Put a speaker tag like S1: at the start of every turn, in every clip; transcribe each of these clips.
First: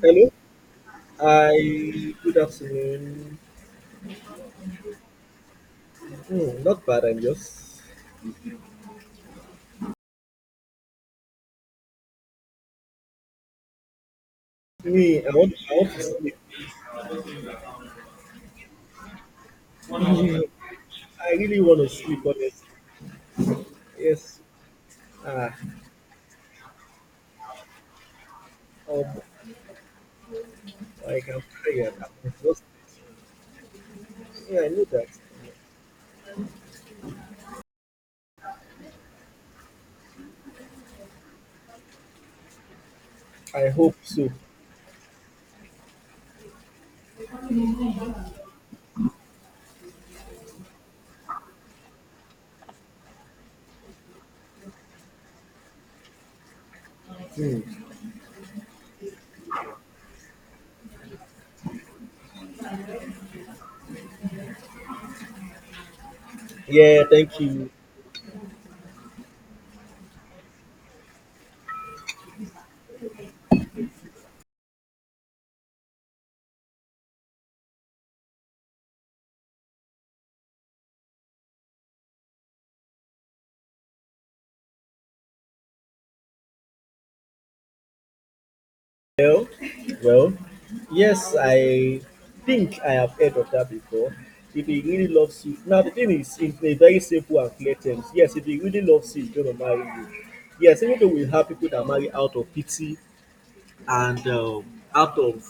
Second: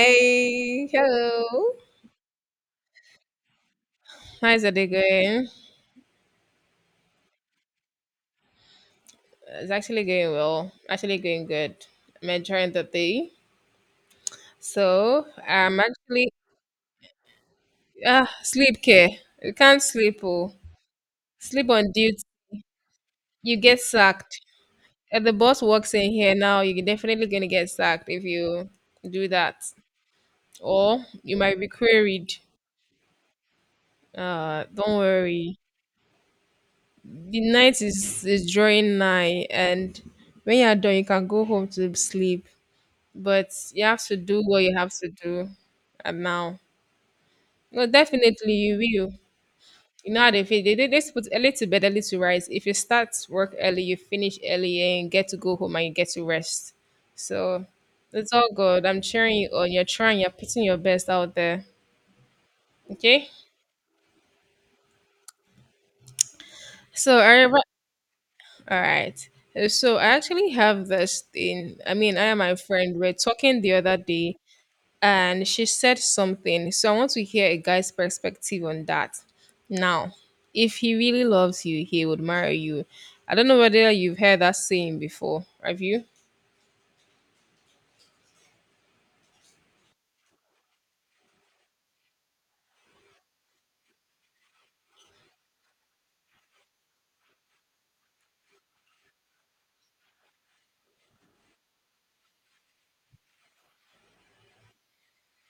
S1: Hello.
S2: Hello.
S1: I Good afternoon.
S2: How's the day going?
S1: Not bad. I'm just
S2: It's actually going well. Actually going good. I'm enjoying the day.
S1: me.
S2: So
S1: I
S2: I'm
S1: want to
S2: actually
S1: sleep.
S2: ah, sleep care. You can't sleep.
S1: Hmm,
S2: Oh,
S1: I really
S2: sleep
S1: want
S2: on
S1: to sleep.
S2: duty.
S1: Honestly,
S2: You get
S1: yes.
S2: sacked. If the
S1: Ah,
S2: boss walks in here now, you're definitely gonna get sacked if you
S1: um,
S2: do that, or
S1: like
S2: you
S1: I'm
S2: might be
S1: tired. I'm
S2: queried.
S1: exhausted. Yeah, I know
S2: Don't
S1: that.
S2: worry. The night is drawing nigh, and when you're done, you can go home to sleep. But
S1: I
S2: you
S1: hope
S2: have to
S1: so.
S2: do what you have to do. And now, no, definitely you will, you know how they feel, they put a little bed, a little rise. If you start work early, you finish early and get to go home and you get to rest. So
S1: Hmm.
S2: it's all good. I'm cheering you on. You're trying, you're putting your best out there. Okay.
S1: Yeah.
S2: so
S1: Thank
S2: I re-
S1: you.
S2: all right. So I actually have this thing, I and my friend were talking the other day, and she said something. So I want to hear a guy's perspective on that. Now, if he really loves you, he would marry you. I don't know whether you've heard that saying before. Have you?
S1: Well, well, yes, I think I have heard of that before. If he really loves you, now the thing is, in a very simple and clear terms, yes, if he really loves you, he's going to marry you. Yes, even though we have people that marry out of pity, and out of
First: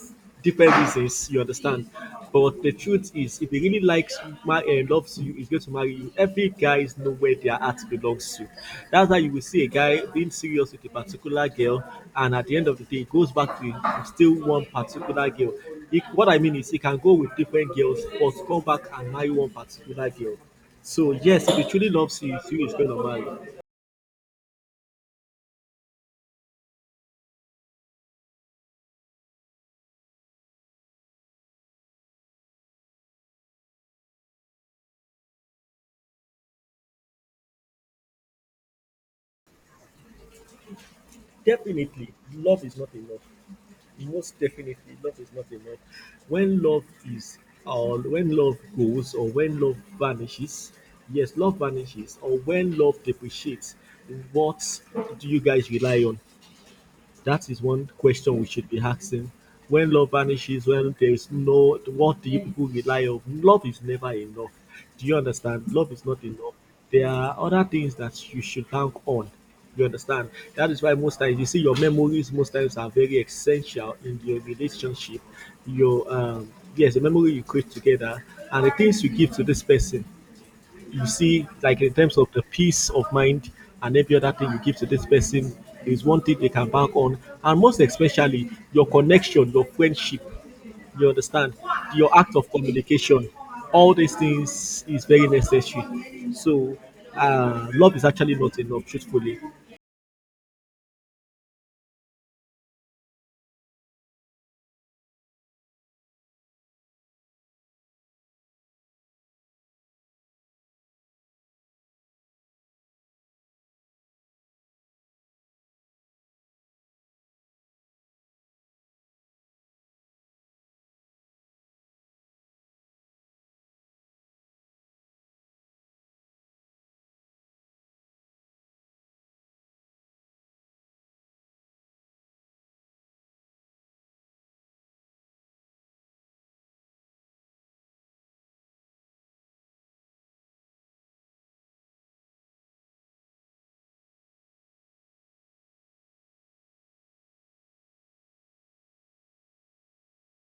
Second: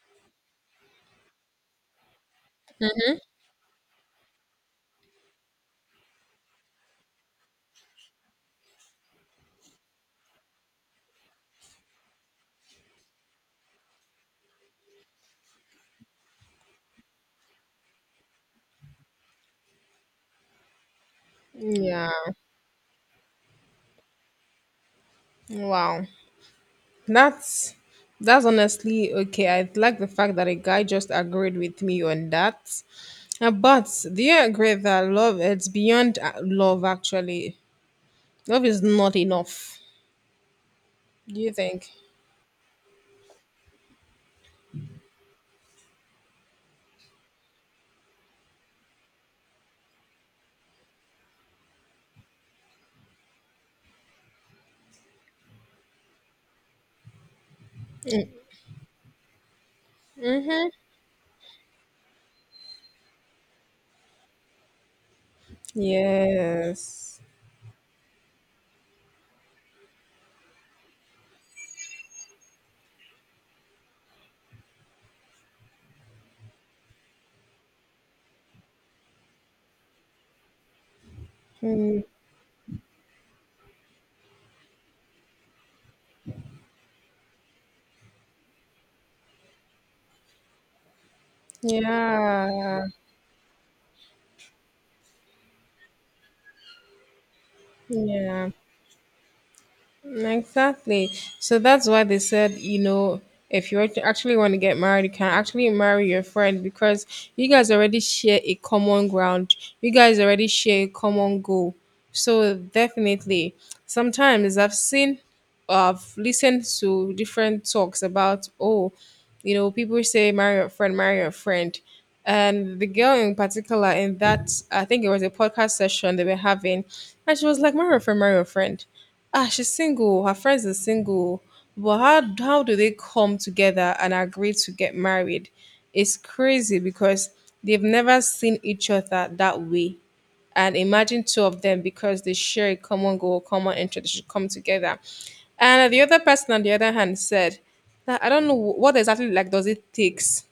S1: different reasons, you understand. But the truth is, if he really likes my and loves you, is going to marry you. Every guy is know where their heart belongs to. That's why you will see a guy being serious with a particular girl, and at the end of the day, it goes back to still one particular girl. He, what I mean is, he can go with different girls, but come back and marry one particular girl. So yes, if he truly
S2: Yeah.
S1: loves you, he is going to marry.
S2: Wow. That's that's honestly okay. I like the fact that a guy just agreed with me on that. But do you agree that love, it's beyond love actually? Love is not enough. Do you think?
S1: Definitely, love is not enough. Most definitely love is not enough when love is, or when love goes, or when love vanishes, yes, love vanishes, or when love depreciates, what do you guys rely on? That is one question we should be asking. When love vanishes,
S2: Mm-hmm.
S1: when there is no, what do you people rely on? Love is never enough. Do you understand? Love is not enough. There
S2: Yes.
S1: are other things that you should bank on. You understand? That is why most times you see your memories. Most times are very essential in your relationship. Your yes, the memory you create together and the things you give to this person you see, like in
S2: Hmm.
S1: terms of the peace of mind and every other thing you give to this person is one thing they can bank on. And most especially, your connection, your friendship, you understand, your act of
S2: Yeah,
S1: communication, all these things is very necessary. So, love is actually
S2: yeah.
S1: not enough, truthfully.
S2: Exactly. So that's why they said, you know, if you actually want to get married, you can actually marry your friend, because you guys already share a common ground. You guys already share a common goal. So definitely, sometimes I've seen, I've listened to different talks about, oh, you know, people say marry your friend, marry your friend. And the girl in particular, in that, I think it was a podcast session they were having, and she was like, marry your friend, marry your friend. Ah, she's single. Her friends are single. But how do they come together and agree to get married? It's crazy because they've never seen each other that way. And imagine two of them, because they share a common goal, common interest, they should come together. And the other person, on the other hand, said that I don't know what exactly like does it takes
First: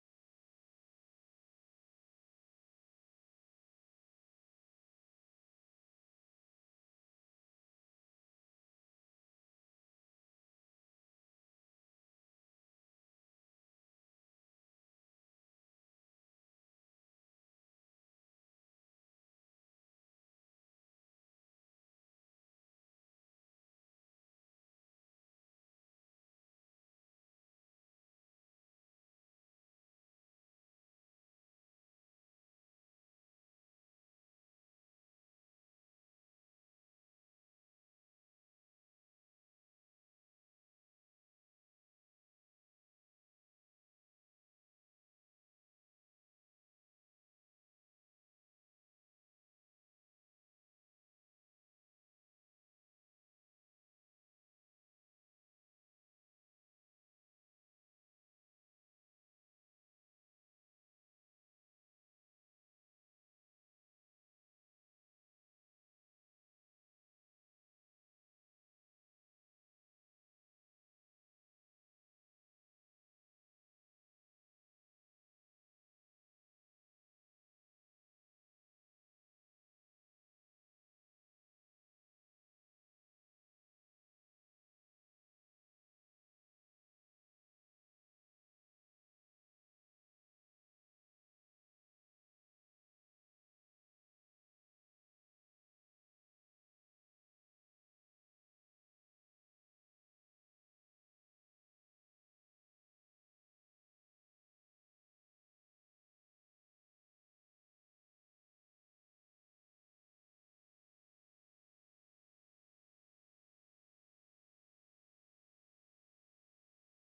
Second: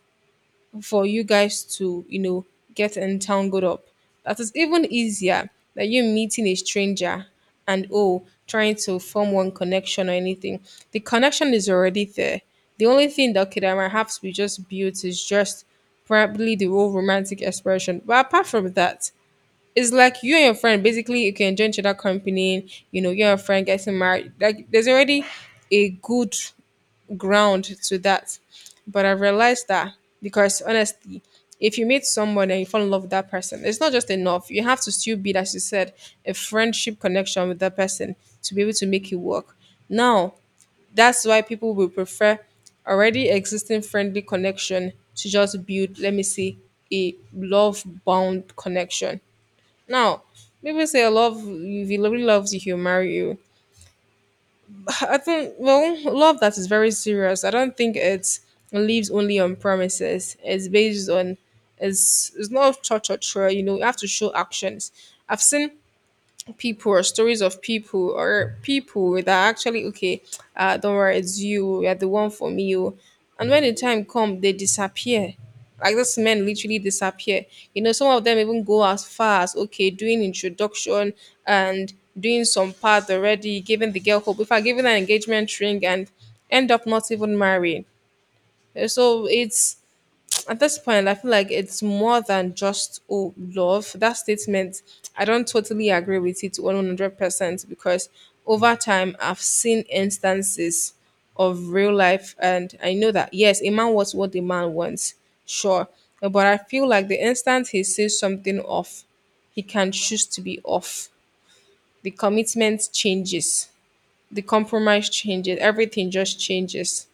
S2: for you guys to, you know, get entangled up. That is even easier than you meeting a stranger and, oh, trying to form one connection or anything. The connection is already there. The only thing that could perhaps be just built is just probably the whole romantic expression. But apart from that, it's like you and your friend basically, you can join each other company, you know, you and your friend getting married. Like there's already a good ground to that. But I realized that, because honestly, if you meet someone and you fall in love with that person, it's not just enough. You have to still build, as you said, a friendship connection with that person to be able to make it work. Now, that's why people will prefer already existing friendly connection to just build, let me see, a love bound connection. Now, people say I love, if he really loves you, he'll marry you. I think well, love that is very serious, I don't think it lives only on promises. It's based on, it's not cha cha cha. You know, you have to show actions. I've seen people or stories of people, or people that are actually okay, uh, don't worry, it's you, you're the one for me, oh. And when the time comes, they disappear. Like this men literally disappear. You know, some of them even go as far as okay doing introduction, and doing some part already giving the girl hope, if I giving an engagement ring, and end up not even marrying. So it's, at this point, I feel like it's more than just oh love. That statement, I don't totally agree with it 100%, because over time I've seen instances of real life, and I know that yes, a man wants what a man wants, sure, but I feel like the instant he sees something off, he can choose to be off. The commitment changes, the compromise changes, everything just changes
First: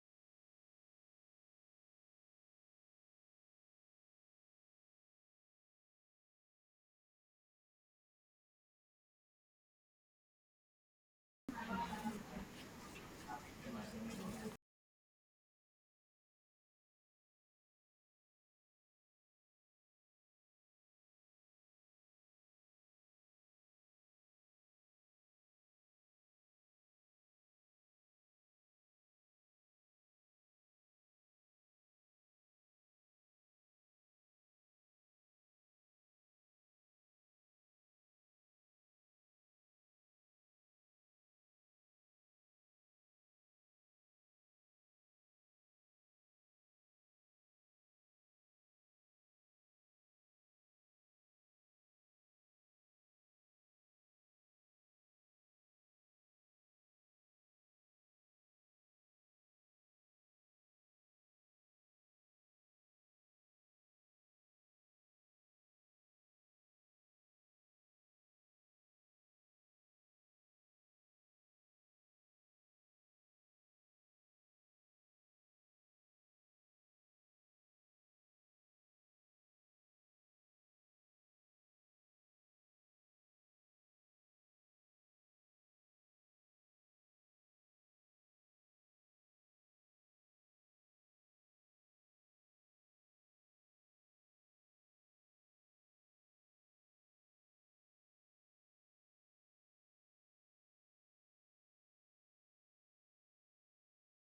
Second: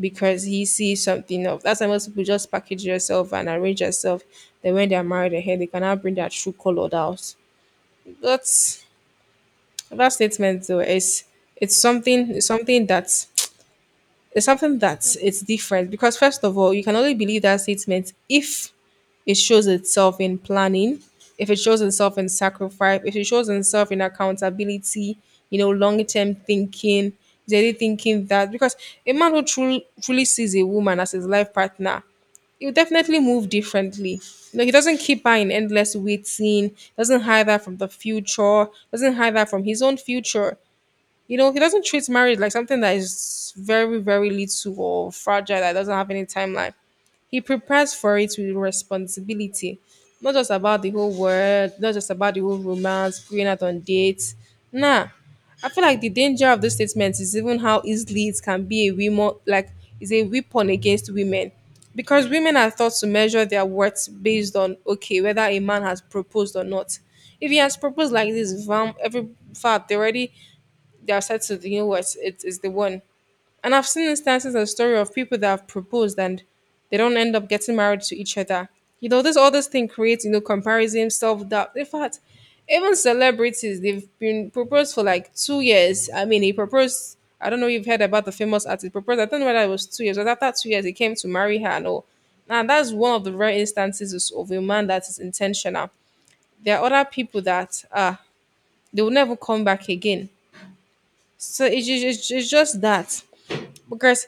S2: because he sees something of that's why most people just package yourself and arrange yourself. Then when they're married ahead, they cannot bring their true color out. That's that statement though, is it's something it's something that it's something that it's different, because first of all, you can only believe that statement if it shows itself in planning, if it shows itself in sacrifice, if it shows itself in accountability, you know, long term thinking, is really thinking that. Because a man who truly sees a woman as his life partner, he, you definitely move differently. You know, he doesn't keep her in endless waiting, doesn't hide that from the future, doesn't hide that from his own future. You know, he doesn't treat marriage like something that is very, very little or fragile that doesn't have any timeline. He prepares for it with responsibility. Not just about the whole world, not just about the whole romance, going out on dates. Nah. I feel like the danger of this statement is even how easily it can be a weapon, like, is a weapon against women, because women are thought to measure their worth based on okay whether a man has proposed or not. If he has proposed like this, vam, every fact they already, they are said to, you know, what it is, the one. And I've seen instances and story of people that have proposed and they don't end up getting married to each other. You know, this, all this thing creates, you know, comparison, self doubt. In fact, even celebrities, they've been proposed for like 2 years. I mean, he proposed, I don't know if you've heard about the famous artist proposed. I don't know whether it was 2 years, but after 2 years he came to marry her and all. Now that's one of the rare instances of a man that is intentional. There are other people that uh, they will never come back again. So it's, it's just that, because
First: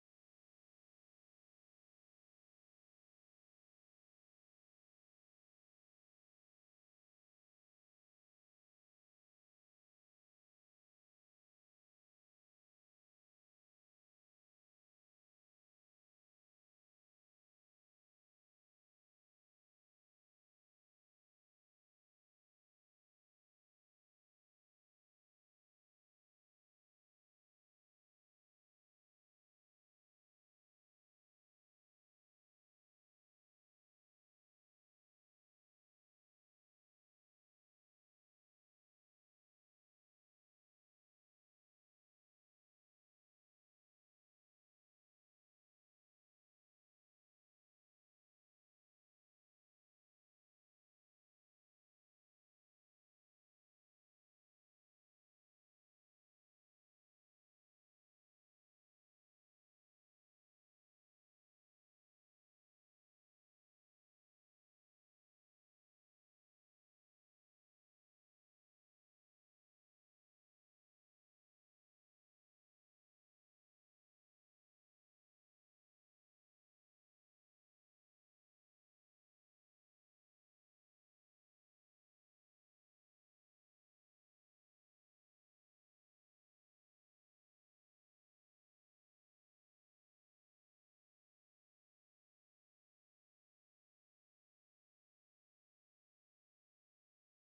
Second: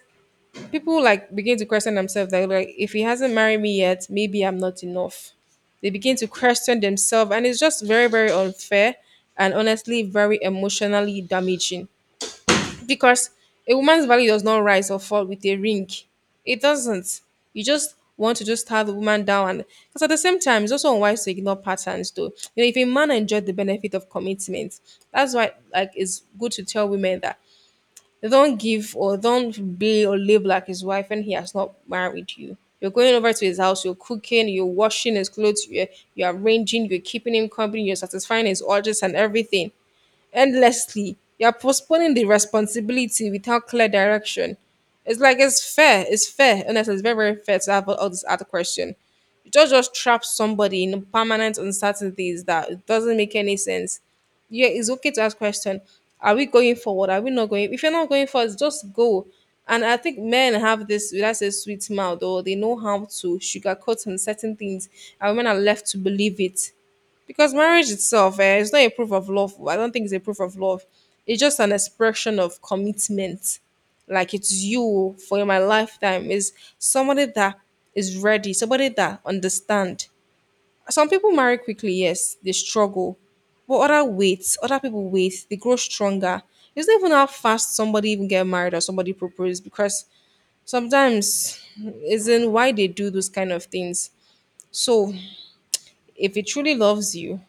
S2: people like begin to question themselves, that like if he hasn't married me yet, maybe I'm not enough. They begin to question themselves, and it's just very very unfair and honestly very emotionally damaging, because a woman's value does not rise or fall with a ring. It doesn't. You just want to just tear the woman down. And because at the same time, it's also unwise to ignore patterns. Though, you know, if a man enjoyed the benefit of commitment, that's why like it's good to tell women that they don't give or don't be or live like his wife when he has not married you. You're going over to his house, you're cooking, you're washing his clothes, you're arranging, you're keeping him company, you're satisfying his orders and everything endlessly. You're postponing the responsibility without clear direction. It's like it's fair. It's fair. Honestly, it's very, very fair to have all this other question. You don't just trap somebody in permanent uncertainties, that it doesn't make any sense. Yeah, it's okay to ask question. Are we going forward? Are we not going? If you're not going forward, just go. And I think men have this, that's a sweet mouth, or they know how to sugarcoat on certain things, and women are left to believe it, because marriage itself, eh, it's not a proof of love. I don't think it's a proof of love. It's just an expression of commitment, like it's you for my lifetime. Is somebody that is ready, somebody that understand. Some people marry quickly, yes, they struggle, but other people wait, they grow stronger. It's not even how fast somebody even get married or somebody propose, because sometimes isn't why they do those kind of things. So, if it truly loves you,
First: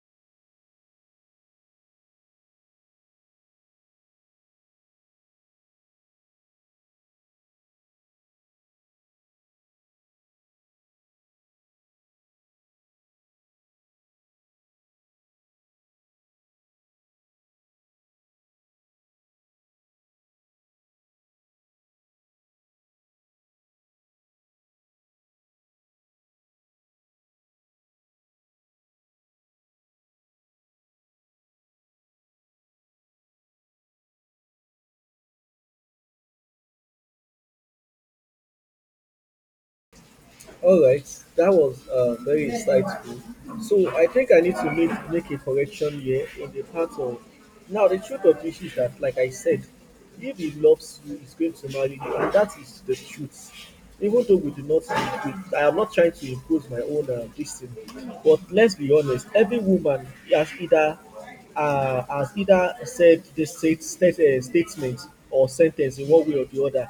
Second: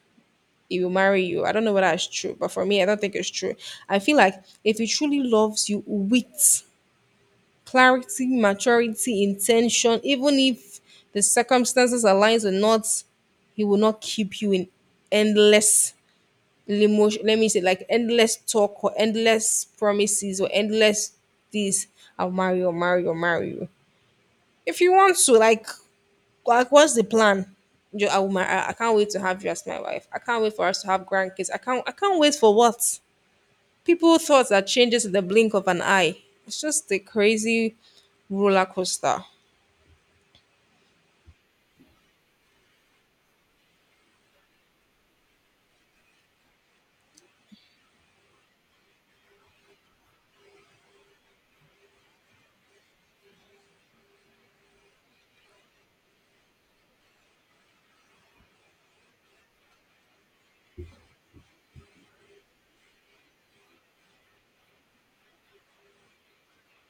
S2: he will marry you. I don't know whether it's true, but for me, I don't think it's true. I feel like if he truly loves you with clarity, maturity, intention, even if the circumstances aligns or not, he will not keep you in endless limo. Let me say like endless talk or endless promises or endless this. I'll marry you, I'll marry you, I'll marry you. If you want to, like, what's the plan? Jo- I, will mar- I can't wait to have you as my wife. I can't wait for us to have grandkids. I can't. I can't wait for what? People thoughts that changes in the blink of an eye. It's just a crazy roller coaster.
S1: All right, that was very insightful. So I think I need to make a correction here in the part of now the truth of the issue is that, like I said, if he loves you, he's going to marry you, and that is the truth. Even though we do not, I am not trying to impose my own this thing, but let's be honest. Every woman has either has either said this statement or sentence in one way or the other,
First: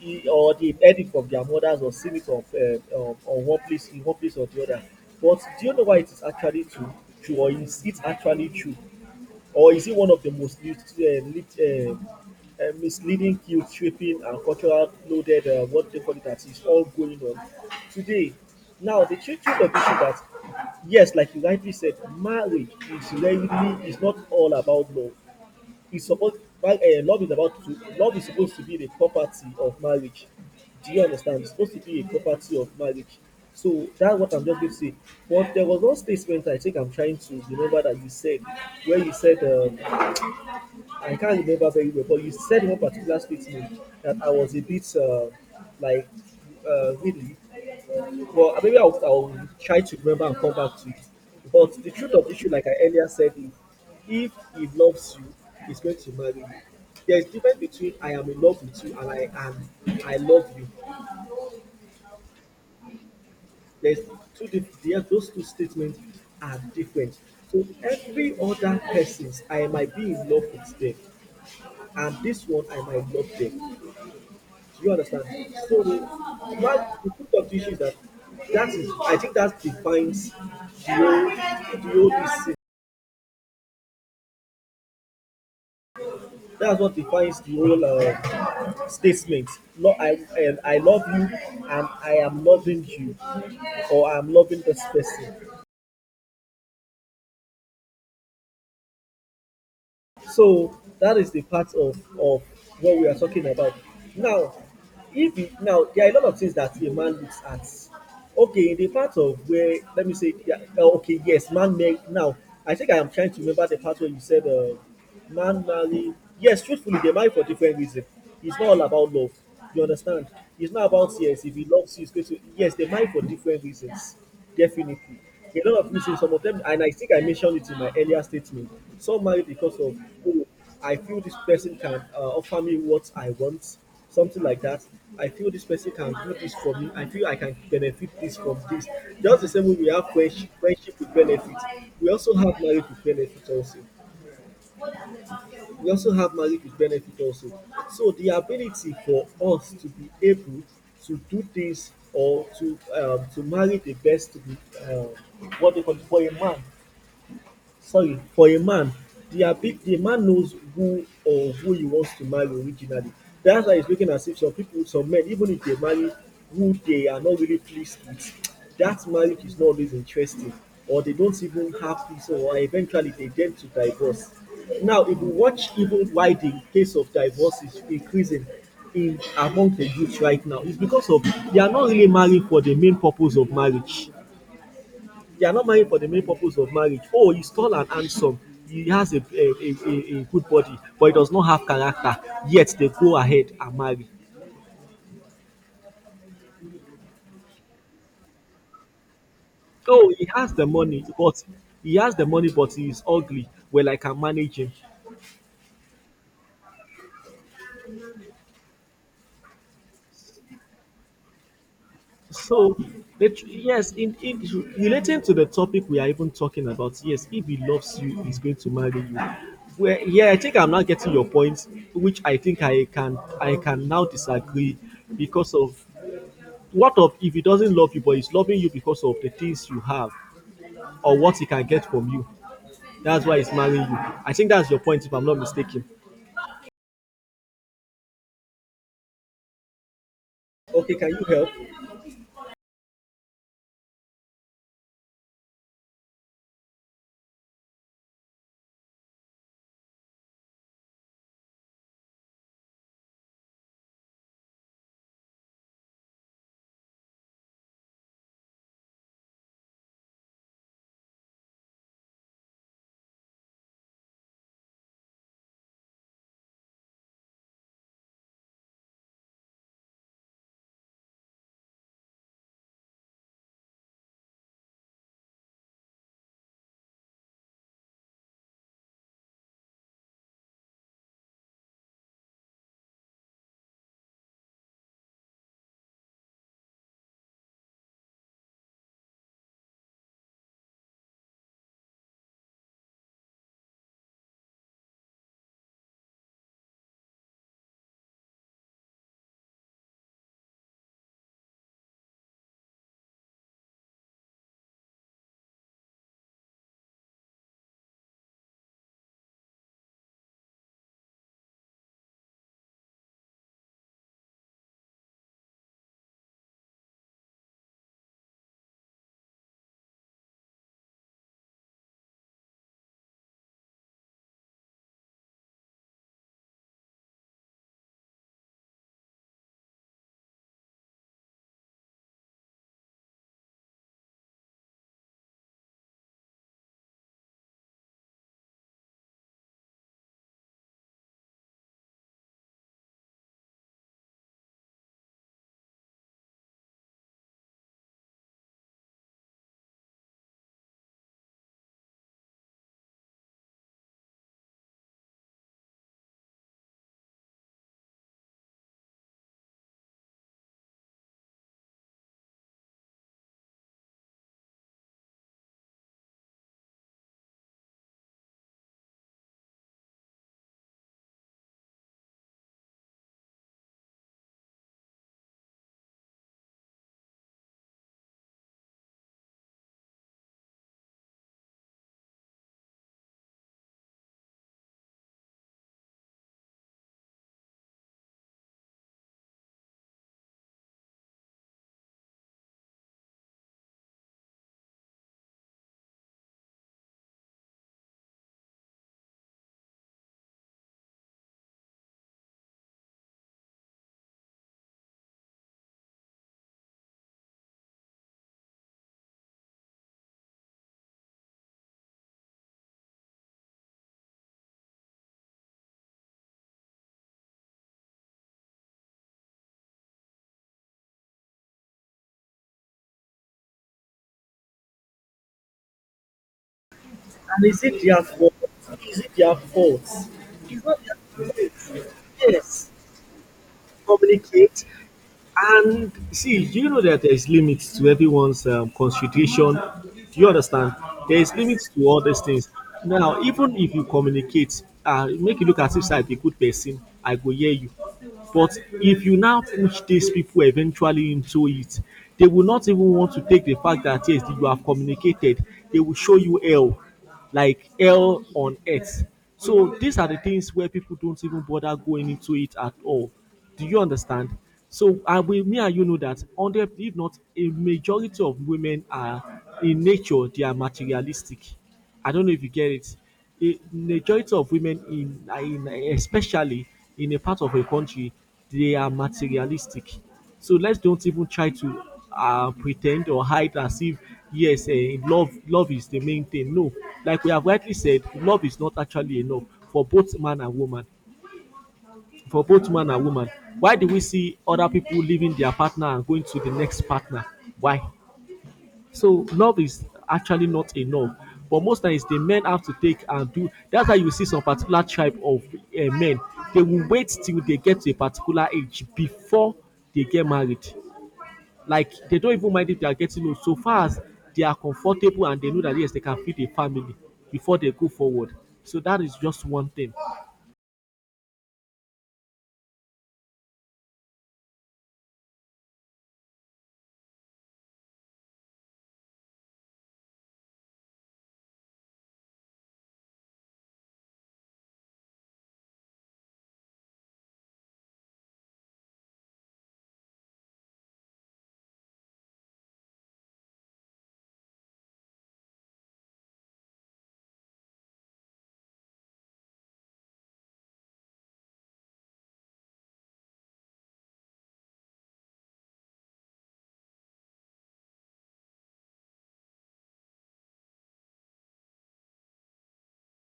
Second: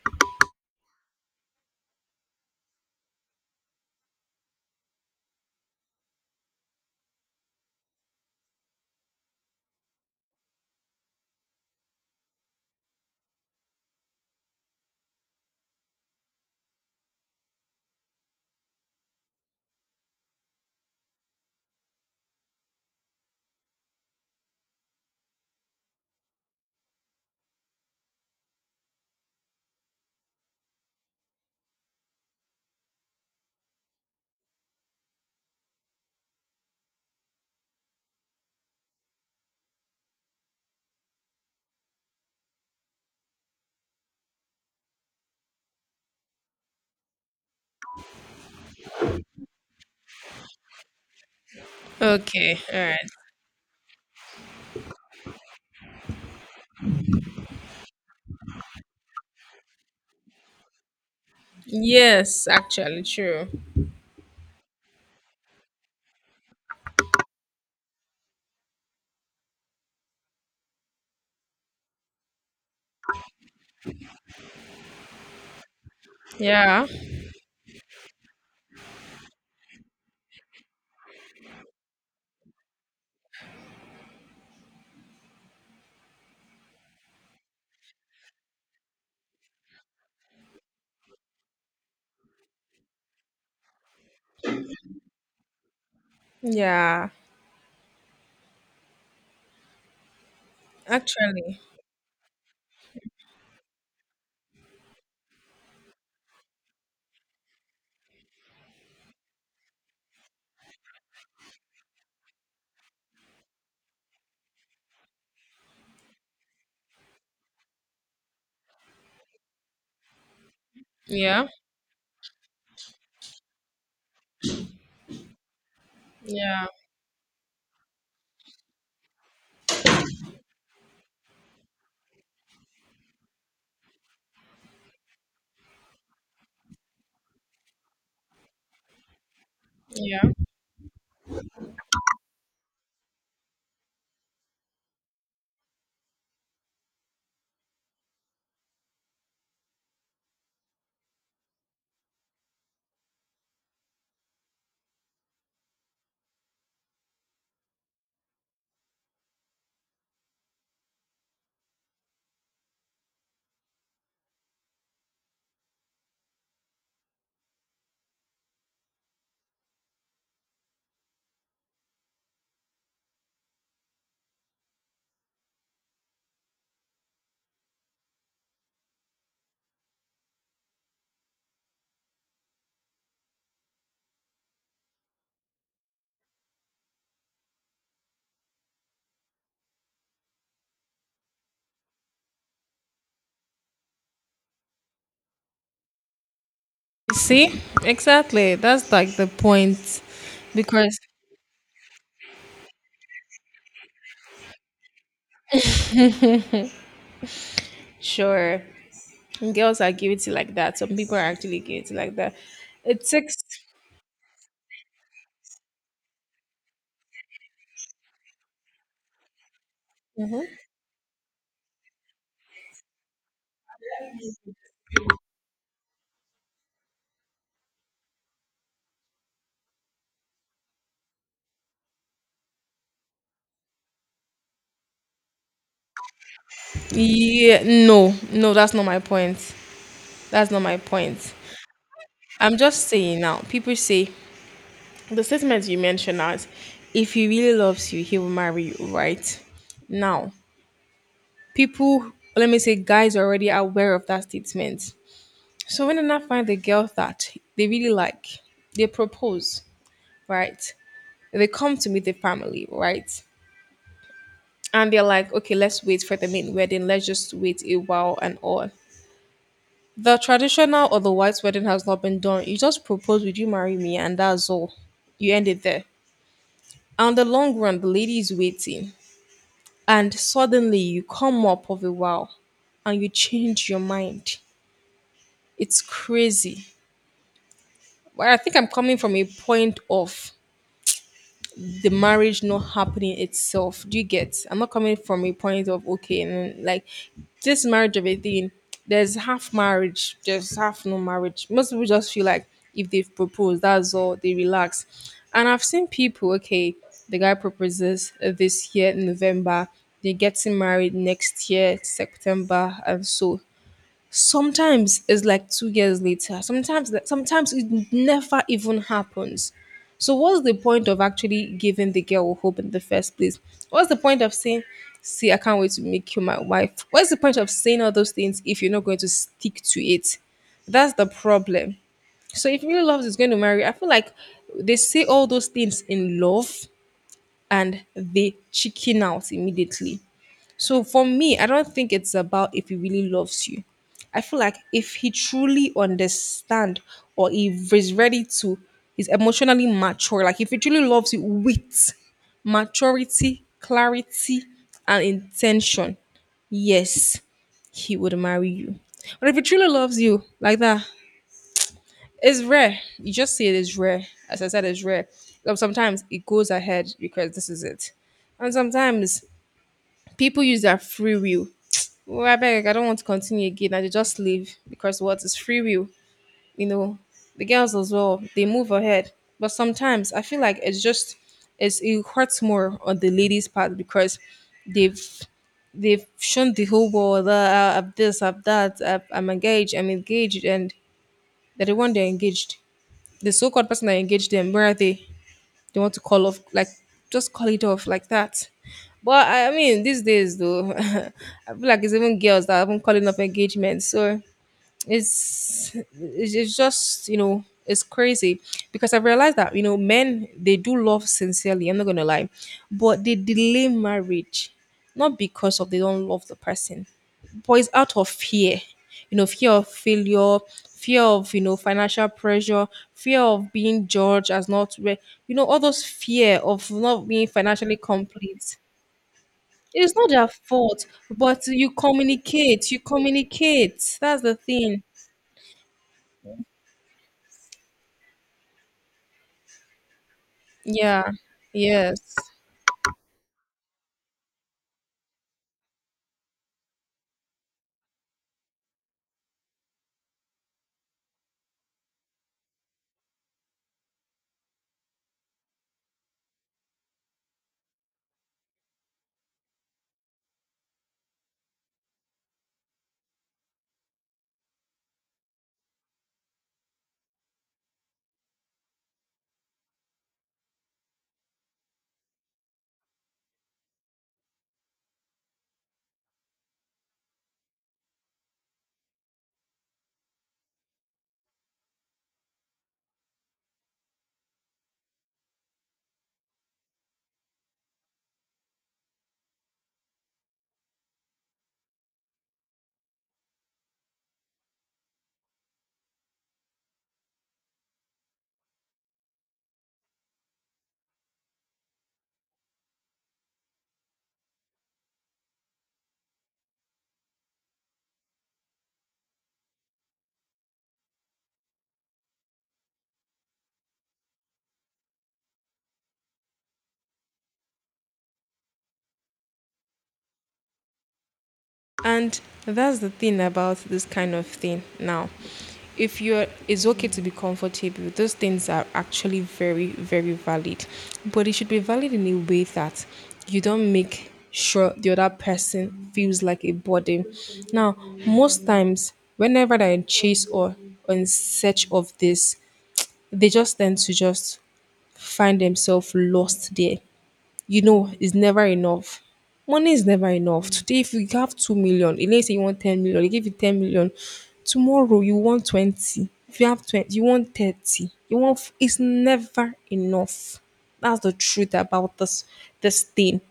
S1: or they edit heard from their mothers or seen it from, on one place, in one place or the other. But do you know why it is actually true? Or is it actually true? Or is it one of the most used, misleading, guilt tripping, and cultural loaded, what they call it, that is all going on today? Now, the truth of it is that, yes, like you rightly said, marriage is really is not all about love is supposed uh, love is about to love is supposed to be the property of marriage. Do you understand? It's supposed to be a property of marriage. So that's what I'm just going to say. But there was one statement I think I'm trying to remember that you said where you said I can't remember very well, but you said in one particular statement that I was a bit like, really. Well, maybe I'll try to remember and come back to it. But the truth of the issue,
S2: Okay,
S1: like I
S2: all
S1: earlier
S2: right.
S1: said, is if he loves you, he's going to marry you. There's difference between I am in love with you and I am I love you.
S2: Yes, actually, true.
S1: There's those two statements are different. So every other persons I might be in love with them, and this one I might love them. You understand? So
S2: Yeah,
S1: that the truth of the is that that is I think that defines the whole this thing. That's what defines the whole statement. No, I and I love you and I am loving you or I'm loving this person.
S2: yeah,
S1: So that is the
S2: actually,
S1: part of what we are talking about. Now, if it, now there are a lot of things that a man looks at. Okay, in the part of where let me say, yeah, okay, yes, man marry. Now, I think I am trying to remember the part where you said, man marry. Yes, truthfully, they marry for different reasons. It's not all about love. You understand? It's not about yes,
S2: yeah,
S1: if he loves you, it's going to yes, they marry for different reasons. Definitely. A lot of reasons, some of them
S2: yeah,
S1: and I think I mentioned it in my earlier statement. Some marry because of oh, I feel this person can offer me what I want, something like that. I feel this person can do this for me. I feel I can benefit this from this. Just the same way we have
S2: yeah.
S1: friendship, friendship with benefit. We also have marriage with benefit also we also have marriage with benefit also. So the ability for us to be able to do things or to marry the best um, what they call it, for a man, the man knows who or who he wants to marry originally. That's why it's looking as if some people, some men, even if they marry who they are not really pleased with, that marriage is not always interesting, or they don't even have peace, or eventually they tend to divorce. Now, if you watch even why the case of divorce is increasing in among the youth right now, it's because of they are not really marrying for the main purpose of marriage they are not married for the main purpose of marriage. Oh, he's tall and handsome. He has good body, but he does not have character. Yet they go ahead and marry.
S2: See, exactly. That's like the point,
S1: Oh, he has the
S2: because
S1: money, but he is ugly. Well, I can manage him.
S2: sure. Girls are guilty like that. Some people are actually guilty like that.
S1: So,
S2: It takes.
S1: yes, in relating to the topic we are even talking about, yes, if he loves you, he's going to marry you. Well, yeah, I think
S2: Mhm.
S1: I'm not getting your point, which I think I can now disagree because of what of if he doesn't love you, but he's loving you because of the things you have or what he can get from you? That's why he's marrying you. I think that's your point, if I'm not mistaken.
S2: Yeah, that's not my point. That's not my
S1: Okay, can you
S2: point.
S1: help?
S2: I'm just saying now, people say the statement you mentioned out, if he really loves you, he will marry you, right? Now, people, let me say, guys are already aware of that statement. So when they now find the girl that they really like, they propose, right? They come to meet the family, right? And they're like, okay, let's wait for the main wedding. Let's just wait a while and all. The traditional or the white wedding has not been done. You just propose, would you marry me? And that's all. You end it there. On the long run, the lady is waiting. And suddenly you come up of a while and you change your mind. It's crazy. But I think I'm coming from a point of the marriage not happening itself. Do you get? I'm not coming from a point of okay, and like this marriage of a thing. There's half marriage, there's half no marriage. Most people just feel like if they've proposed, that's all they relax. And I've seen people, okay, the guy proposes this year in November, they're getting married next year, September, and so sometimes it's like 2 years later. Sometimes it never even happens. So what's the point of actually giving the girl hope in the first place? What's the point of saying, "See, I can't wait to make you my wife"? What's the point of saying all those things if you're not going to stick to it? That's the problem. So if really loves is going to marry, I feel like they say all those things in love and they chicken out immediately. So for me, I don't think it's about if he really loves you. I feel like if he truly understand or if he's ready to, he's emotionally mature. Like if he truly loves you with maturity, clarity, and intention, yes, he would marry you. But if he truly loves you like that, it's rare. You just see it is rare. As I said, it's rare. But sometimes it goes ahead because this is it. And sometimes people use their free will. Oh, I beg, I don't want to continue again. I dey just leave because what is free will, you know. The girls as well, they move ahead. But sometimes I feel like it's just it hurts more on the ladies' part because they've they've shown the whole world that I've this, I've that, I've, I'm engaged, and they're the one they're engaged. The so-called person that engaged them, where are they? They want to call off, like, just call it off like that. But I mean, these days, though, I feel like it's even girls that have been calling up engagements. So it's just it's crazy because I realized that you know men, they do love sincerely, I'm not gonna lie, but they delay marriage, not because of they don't love the person, but it's out of fear. You know, fear of failure, fear of financial pressure, fear of being judged as not you know, all those fear of not being
S1: And is
S2: financially
S1: it their fault?
S2: complete.
S1: Is it their fault?
S2: It's not their
S1: It's not
S2: fault, but
S1: their
S2: you
S1: fault. Yes,
S2: communicate, that's the
S1: communicate,
S2: thing.
S1: and see, you know that there's limits to everyone's constitution. Do you understand?
S2: Yeah.
S1: There's limits to all
S2: Yes.
S1: these things. Now, even if you communicate, make you look as if I be good person, I go hear you. But if you now push these people eventually into it, they will not even want to take the fact that yes, you have communicated. They will show you hell, like hell on earth. So these are the things where people don't even bother going into it at all. Do you understand? So I will me and you know that hundred if not a majority of women are in nature they are materialistic. I don't know if you get it. A majority of women in especially in a part of a country they are materialistic. So let's don't even try to pretend or hide as if yes, love is the main thing. No, like we have rightly said, love is not actually enough for both man and woman for both man and woman. Why do we see other people leaving their partner and going to the next partner? Why? So love is actually not enough. But most times the men have to take and do. That's why you see some particular tribe of men. They will wait till they get to a particular age before they get married. Like they don't even mind if they are getting old, so far as they are comfortable and they know that yes, they can feed a family before they go forward. So that is just one thing.
S2: And that's the thing about this kind of thing. Now, if you're, it's okay to be comfortable. Those things are actually very, very valid, but it should be valid in a way that you don't make sure the other person feels like a burden. Now, most times, whenever they're in chase or in search of this, they just tend to just find themselves lost there. You know, it's never enough. Money is never enough. Today, if you have 2 million, and let's say you want 10 million, they give you 10 million. Tomorrow you want 20. If you have 20, you want 30. You want. It's never enough. That's the truth about this thing.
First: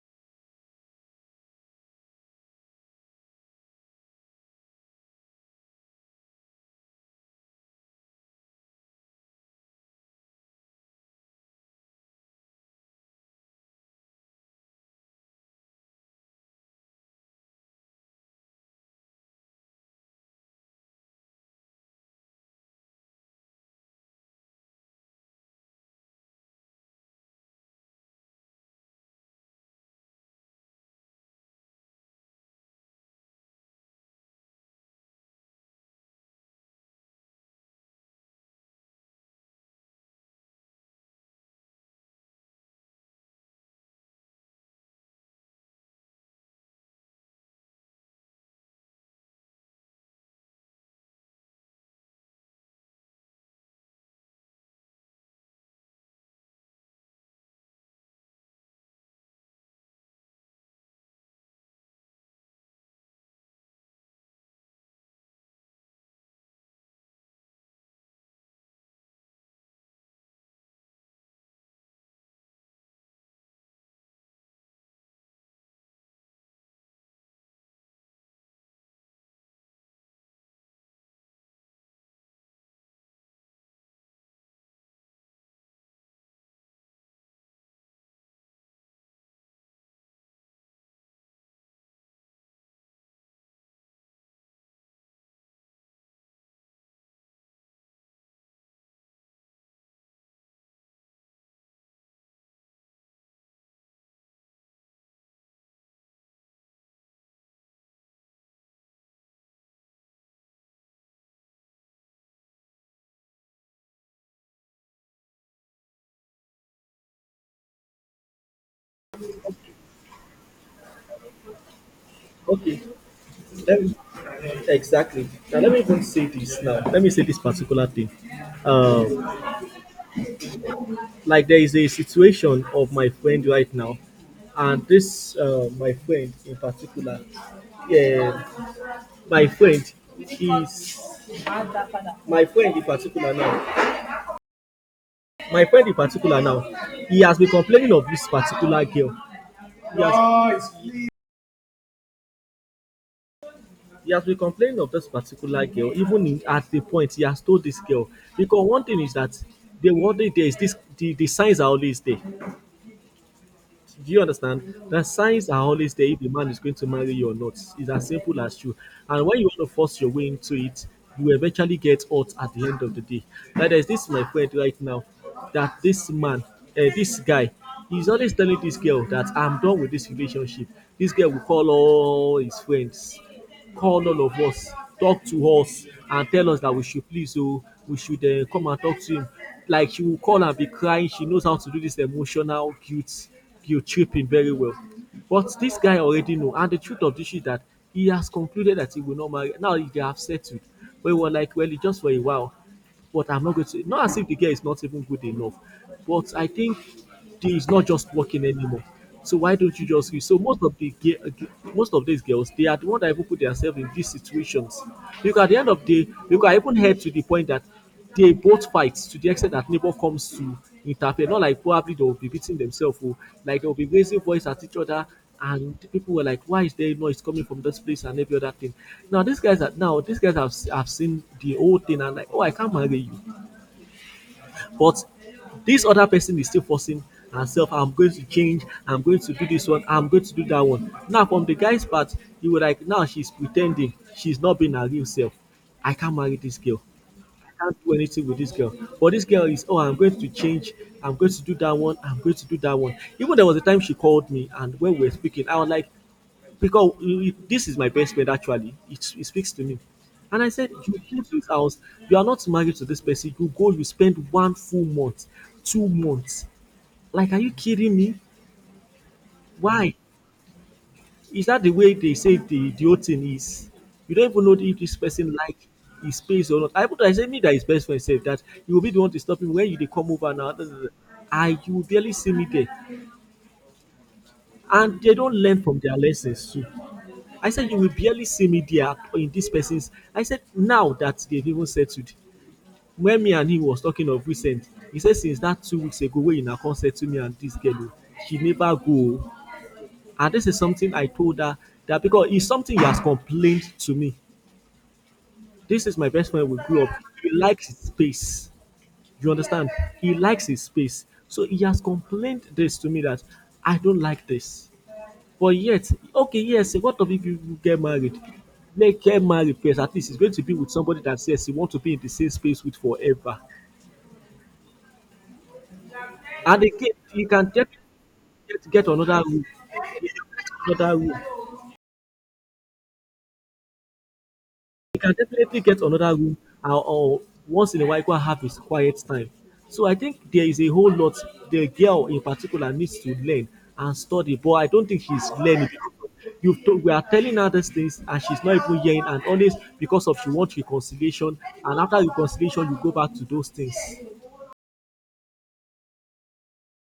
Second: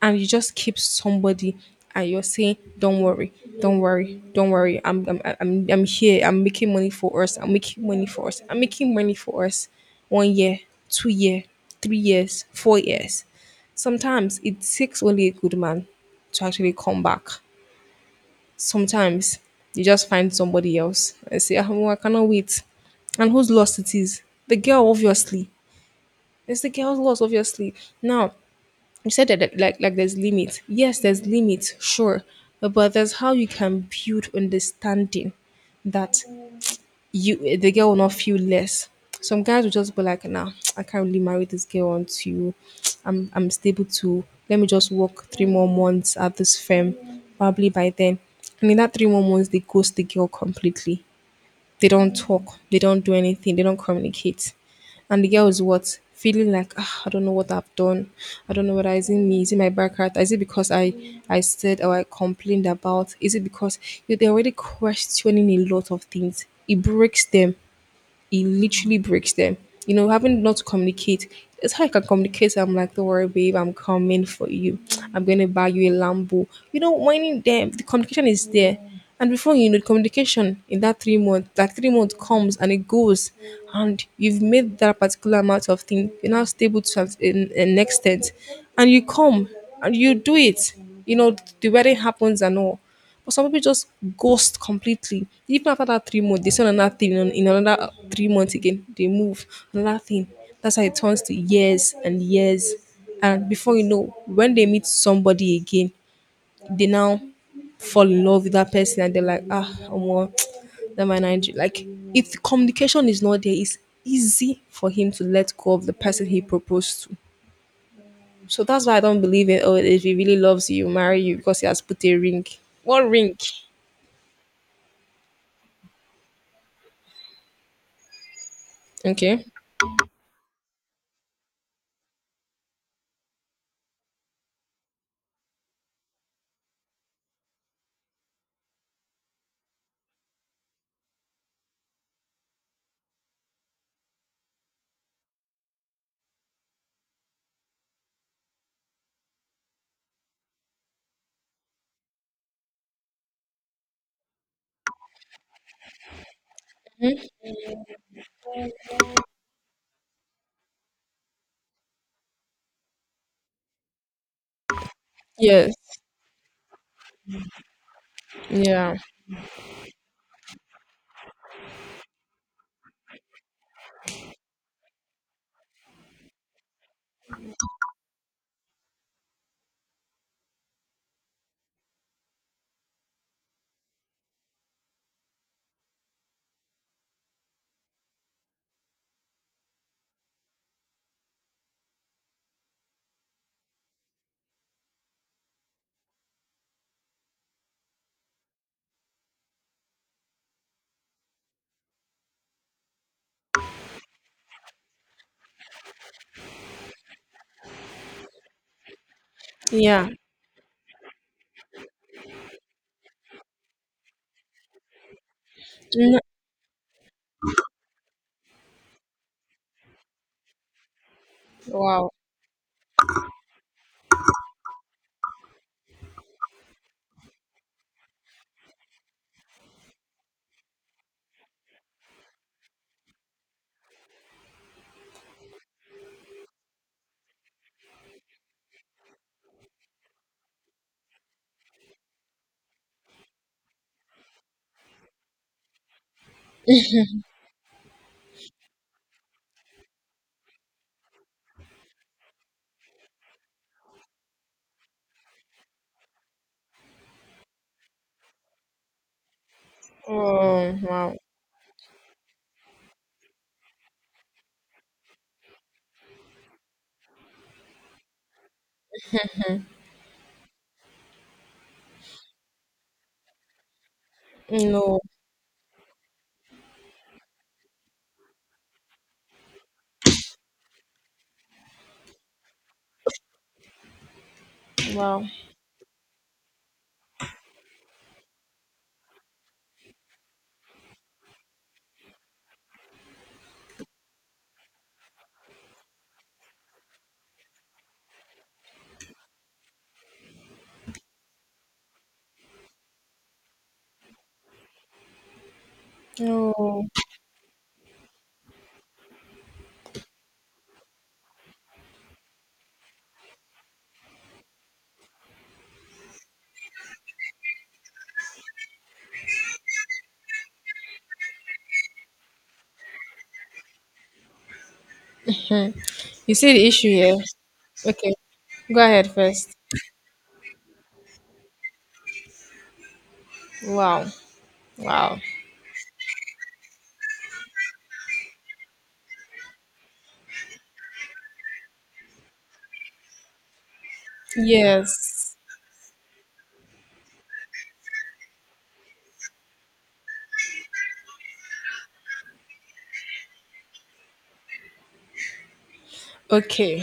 S2: And you just keep somebody and you're saying don't worry, don't worry, I'm here, I'm making money for us I'm making money for us I'm making money for us. 1 year, 2 year, 3 years, 4 years. Sometimes it takes only a good man to actually come back. Sometimes you just find somebody else and say, oh, I cannot wait. And whose loss it is? The girl, obviously. It's the girl's loss, obviously. Now, you said that like there's limits. Yes, there's limits, sure, but there's how you can build understanding that you, the girl, will not feel less. Some guys will just be like, nah, I can't really marry this girl until I'm stable to, let me just work three more months at this firm, probably by then. And in that three more months, they ghost the girl completely. They don't talk. They don't do anything. They don't communicate. And the girl is what? Feeling like, ah, I don't know what I've done. I don't know what is it me. Is it my back hurt? Is it because I said or I complained about? Is it because you know, they're already questioning a lot of things? It breaks them, it literally breaks them. You know, having not to communicate, it's how I can communicate. I'm like, don't worry, babe, I'm coming for you. I'm gonna buy you a Lambo. You know, whining them, the communication is there. And before you know, the communication in that 3 month, that 3 month comes and it goes, and you've made that particular amount of thing. You're now stable to have an extent, and you come and you do it. You know, the wedding happens and all, but some people just ghost completely. Even after that 3 months, they say another thing in another 3 months again. They move another thing. That's how it turns to years and years. And before you know, when they meet somebody again, they now fall in love with that person and they're like, ah, I'm more that man Nigeria. Like if the communication is not there, it's easy for him to let go of the person he proposed to. So that's why I don't believe in oh if he really loves you, marry you because he has put a ring.
S1: Okay,
S2: What ring?
S1: let me, exactly. Now let me even say this now. Let me say this particular thing. Um,
S2: Okay.
S1: like there is a situation of my friend right now, and this my friend in particular, yeah, my friend, he's my friend in particular now. My friend in particular now, he has been complaining of this particular girl. He has He has been complaining of this particular girl, even in, at the point he has told this girl. Because one thing is that the what worry there is this the signs are always there. Do you understand? The signs are
S2: Yes.
S1: always there if the man is going to marry you or not. It's as simple as you.
S2: Yeah.
S1: And when you want to force your way into it, you eventually get hurt at the end of the day. Like there's this my friend right now that this man, this guy, he's always telling this girl that I'm done with this relationship. This girl will call all his friends, call all of us, talk to us, and tell us that we should please, oh, we should come and talk to him. Like she will call and be crying. She knows how to do this emotional guilt, guilt tripping very well. But this guy already know, and the truth of this is that he has concluded that he will not marry. Now they have settled. We were like, well, it's just for a while, but I'm not going to. Not as if the girl is not even good enough, but I think it's not just working anymore. So why don't you
S2: Yeah.
S1: just? So most of most of these girls, they are the one that even put themselves in these situations. Because at the end of the day,
S2: N-
S1: you I even heard to the point that they both fight to the extent that neighbor comes to interfere. Not like probably they
S2: wow.
S1: will be beating themselves, or like they will be raising voice at each other, and the people were like, "Why is there noise coming from this place and every other thing?" Now these guys have seen the whole thing and like, "Oh, I can't marry you," but this other person is still forcing herself. I'm going to change. I'm going to do this one. I'm going to do that one. Now from the guy's part, you were like, "Now she's pretending. She's not being her real self. I can't marry this girl." I can't do anything with this girl. But this girl is, oh, I'm going to change. I'm going to do that one. I'm going to do that one. Even there was a time she called me, and when we were speaking, I was like, because this is my best friend, actually it speaks to me. And I said,
S2: Oh,
S1: you
S2: wow.
S1: came to his house, you are not married to this person, you spend one full month, 2 months, like, are you kidding me? Why is that the way they say? The whole thing is you don't even know if this
S2: No.
S1: person like his space or not. I said, me, that his best friend said that you will be the one to stop him when you they come over now. I You will barely see me there. And they
S2: Wow.
S1: don't learn from their lessons too. I said, you will barely see me there in this person's. I said, now that they've even settled, when me and him was talking of recent, he said, since that 2 weeks ago, when you now come settle me and this girl, oh, she never go. Oh. And this is something I told her, that because it's something he has complained to me. This is my best friend. We grew
S2: No.
S1: up. He likes his space. You understand? He likes his space. So he has complained this to me that I don't like this. But yet, okay, yes, what of if you get married? Make get married first. At least it's going to be with somebody that says you want to be in the same space with forever.
S2: You see
S1: And
S2: the
S1: again,
S2: issue here?
S1: you can definitely
S2: Okay.
S1: get,
S2: Go
S1: get
S2: ahead
S1: another room.
S2: first.
S1: Another room.
S2: Wow.
S1: I can
S2: Wow.
S1: definitely get another room, or once in a while go and have his quiet time. So I think there is a whole lot the girl in particular needs to learn and study, but I don't think she's
S2: Yes.
S1: learning. We are telling her these things and she's not even hearing, and always because of she wants reconciliation, and after reconciliation you go back to those things.
S2: Okay.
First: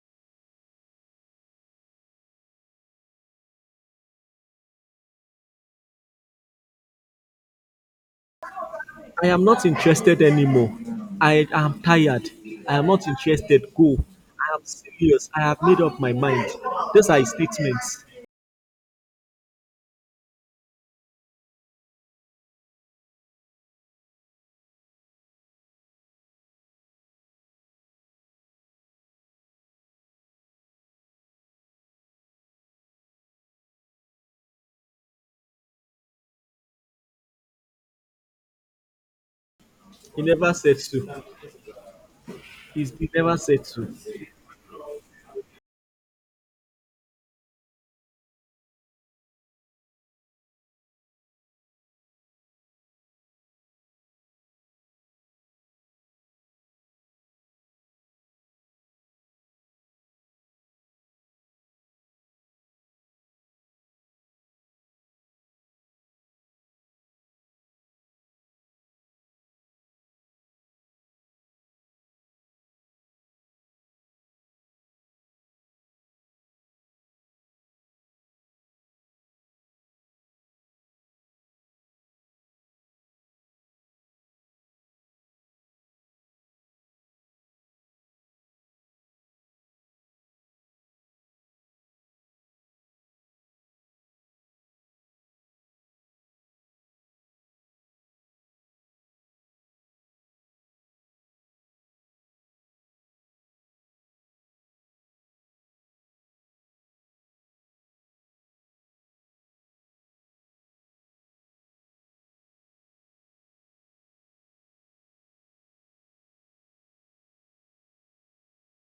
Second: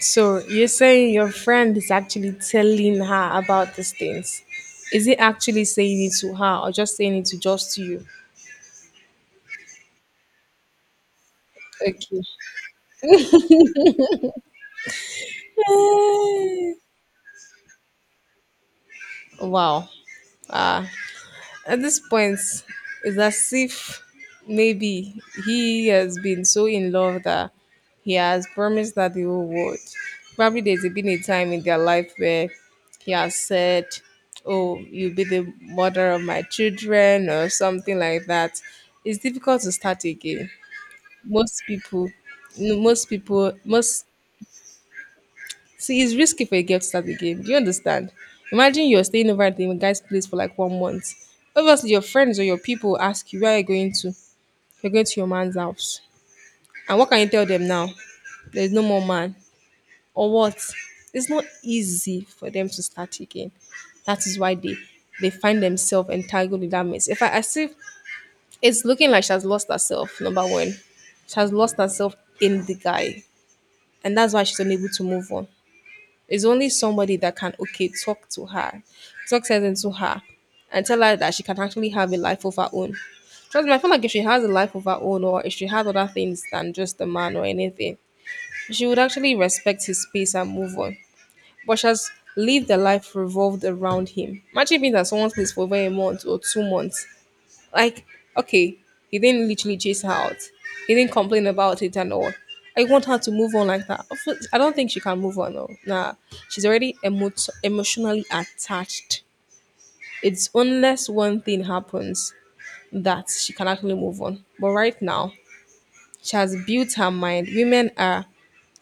S2: So you're saying your friend is actually telling her about these things. Is he actually saying it to her or just saying it to just you?
S1: I am not interested anymore. I am
S2: Okay.
S1: tired. I am not interested. Go. I am serious. I have made up my mind.
S2: Eh.
S1: Those are his statements.
S2: Wow. Ah, at this point, it's as if maybe he has been so in love that he has promised that the whole world. Probably there's been a time in their life where he has said, oh, you'll be the mother of my children, or something like that. It's difficult to start
S1: He
S2: again.
S1: never said so.
S2: Most people,
S1: He's,
S2: most
S1: he never
S2: people,
S1: said so.
S2: most See, it's risky for a girl to start the game. Do you understand? Imagine you're staying over at the guy's place for like 1 month. Obviously, your friends or your people ask you where you're going to. You're going to your man's house. And what can you tell them now? There's no more man. Or what? It's not easy for them to start again. That is why they find themselves entangled in that mess. If I, I see it's looking like she has lost herself, number one. She has lost herself in the guy. And that's why she's unable to move on. Is only somebody that can okay talk to her, talk sense into her, and tell her that she can actually have a life of her own. Trust me, I feel like if she has a life of her own, or if she had other things than just a man or anything, she would actually respect his space and move on. But she has lived a life revolved around him. Imagine being at someone's place for over a month or 2 months, like, okay, he didn't literally chase her out. He didn't complain about it and all. I want her to move on like that. Of course- I don't think she can move on though. Nah, she's already emotionally attached. It's unless one thing happens that she can actually move on. But right now, she has built her mind. Women are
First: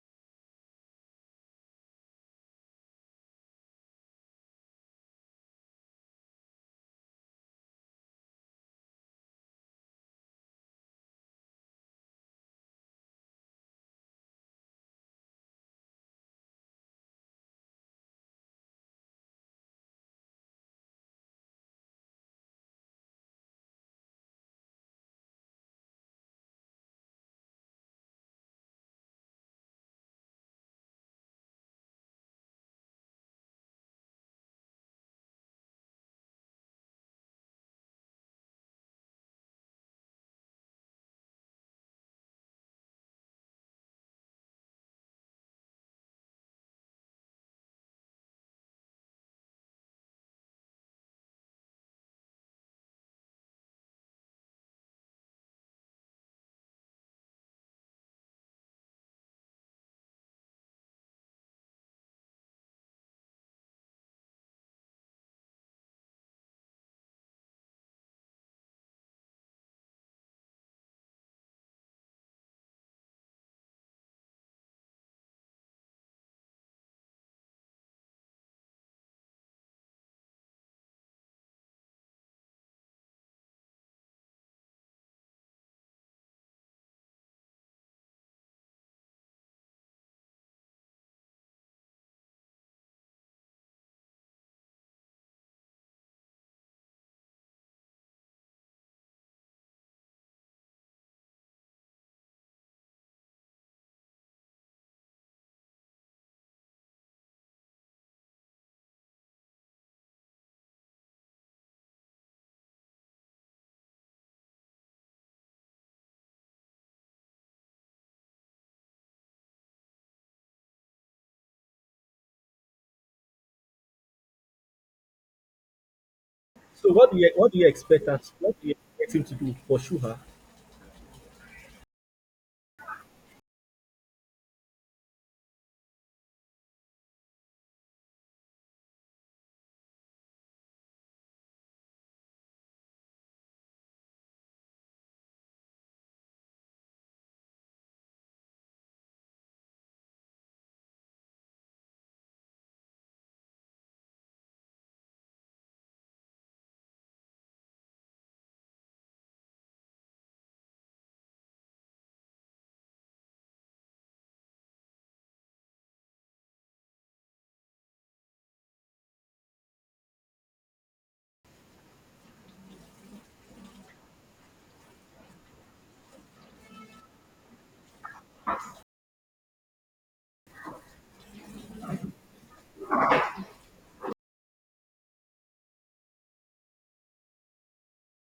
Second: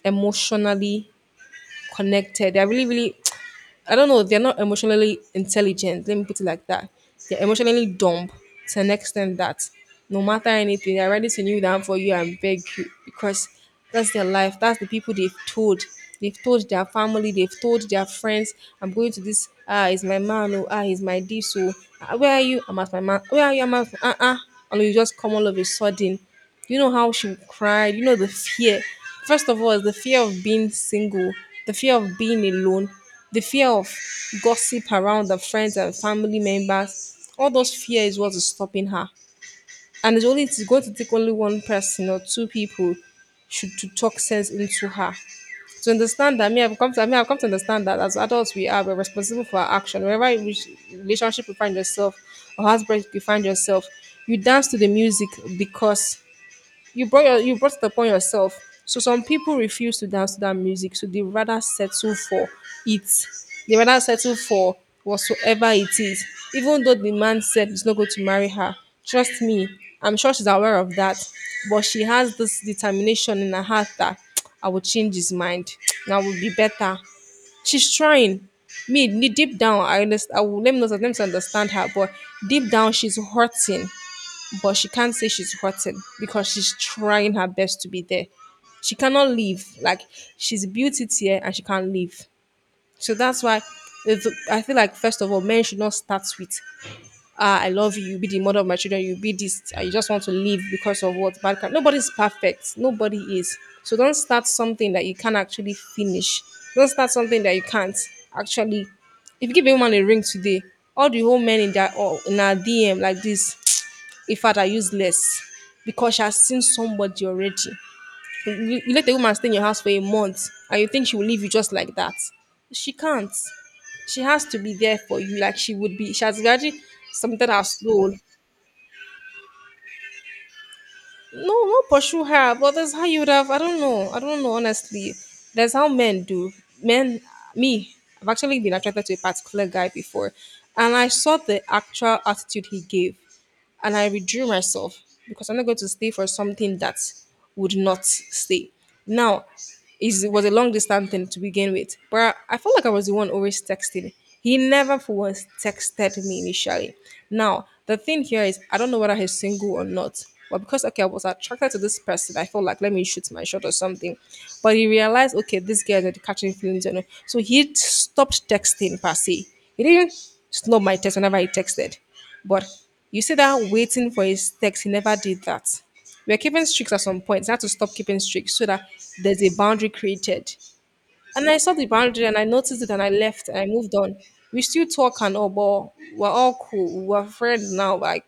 S2: emotionally connected. They're really I don't know, they're not emotionally intelligent. Let me put it like that. They're emotionally dumb to an extent that no matter anything, they're ready to kneel down for you and beg you because that's their life. That's the people they've told. They've told their family, they've told their friends, I'm going to this, it's my man, oh, ah, he's my this, so ah, where are you? I'm at my man, where are you? I'm at. And you just come all of a sudden. You know how she cried, you know the fear. First of all, the fear of being single, the fear of being alone, the fear of gossip around the friends and family members, all those fear is what is stopping her. And it's going to take only one person or two people should to talk sense into her. To understand that, me, I've come to understand that as adults we're responsible for our action. Wherever in which relationship you find yourself or husband you find yourself, you dance to the music because you brought it upon yourself. So some people refuse to dance to that music, so they rather settle for it. They rather settle for whatsoever it is, even though the man said he's not going to marry her. Trust me, I'm sure she's aware of that, but she has this determination in her heart that I will change his mind. Now will be better. She's trying. Me, deep down, I understand. I will, let me not let me understand her, but deep down, she's hurting but she can't say she's hurting because she's trying her best to be there. She cannot leave. Like she's a beauty tier and she can't leave. So that's why if, I feel like first of all, men should not start with ah, I love you, you be the mother of my children, you be this, I just want to leave because of what bad can nobody's perfect. Nobody is. So don't start something that you can't actually finish. Don't start something that you can't actually if you give a woman a ring today, all the whole men in that or in our DM like this, in fact, I use less because she has seen somebody already. You let a woman stay in your house for a month and you think she will leave you just like that. She can't. She has to be there for you, like she would be. She has already
S1: So
S2: submitted her soul.
S1: what do you expect him to do? Pursue her?
S2: No, no, pursue her, but that's how you would have. I don't know. I don't know, honestly. That's how men do. Men, me, I've actually been attracted to a particular guy before, and I saw the actual attitude he gave and I withdrew myself because I'm not going to stay for something that would not stay. Now, is it was a long distance thing to begin with, but I felt like I was the one always texting. He never for once texted me initially. Now, the thing here is I don't know whether he's single or not. But because okay, I was attracted to this person, I felt like let me shoot my shot or something. But he realized, okay, this guy is already catching feelings, you know. So he stopped texting per se. He didn't snub my text whenever I texted. But you see that waiting for his text, he never did that. We're keeping streaks at some point. He had to stop keeping streaks so that there's a boundary created. And I saw the boundary and I noticed it and I left and I moved on. We still talk and all, but we're all cool. We're friends now. Like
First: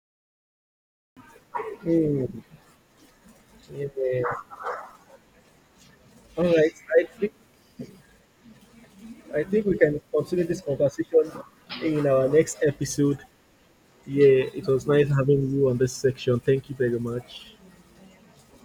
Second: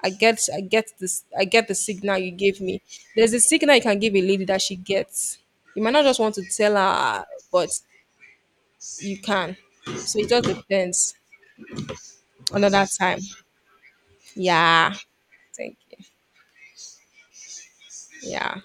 S2: I get the signal you gave me. There's a signal you
S1: Yeah.
S2: can give a lady that she gets. You might not just want
S1: All
S2: to
S1: right.
S2: tell
S1: I
S2: her,
S1: think
S2: but you
S1: I
S2: can.
S1: think we can
S2: So it
S1: continue
S2: just
S1: this
S2: depends.
S1: conversation in our next
S2: Another
S1: episode.
S2: time.
S1: Yeah, it was
S2: Yeah.
S1: nice having you on
S2: Thank
S1: this
S2: you.
S1: section. Thank you very much.
S2: Yeah.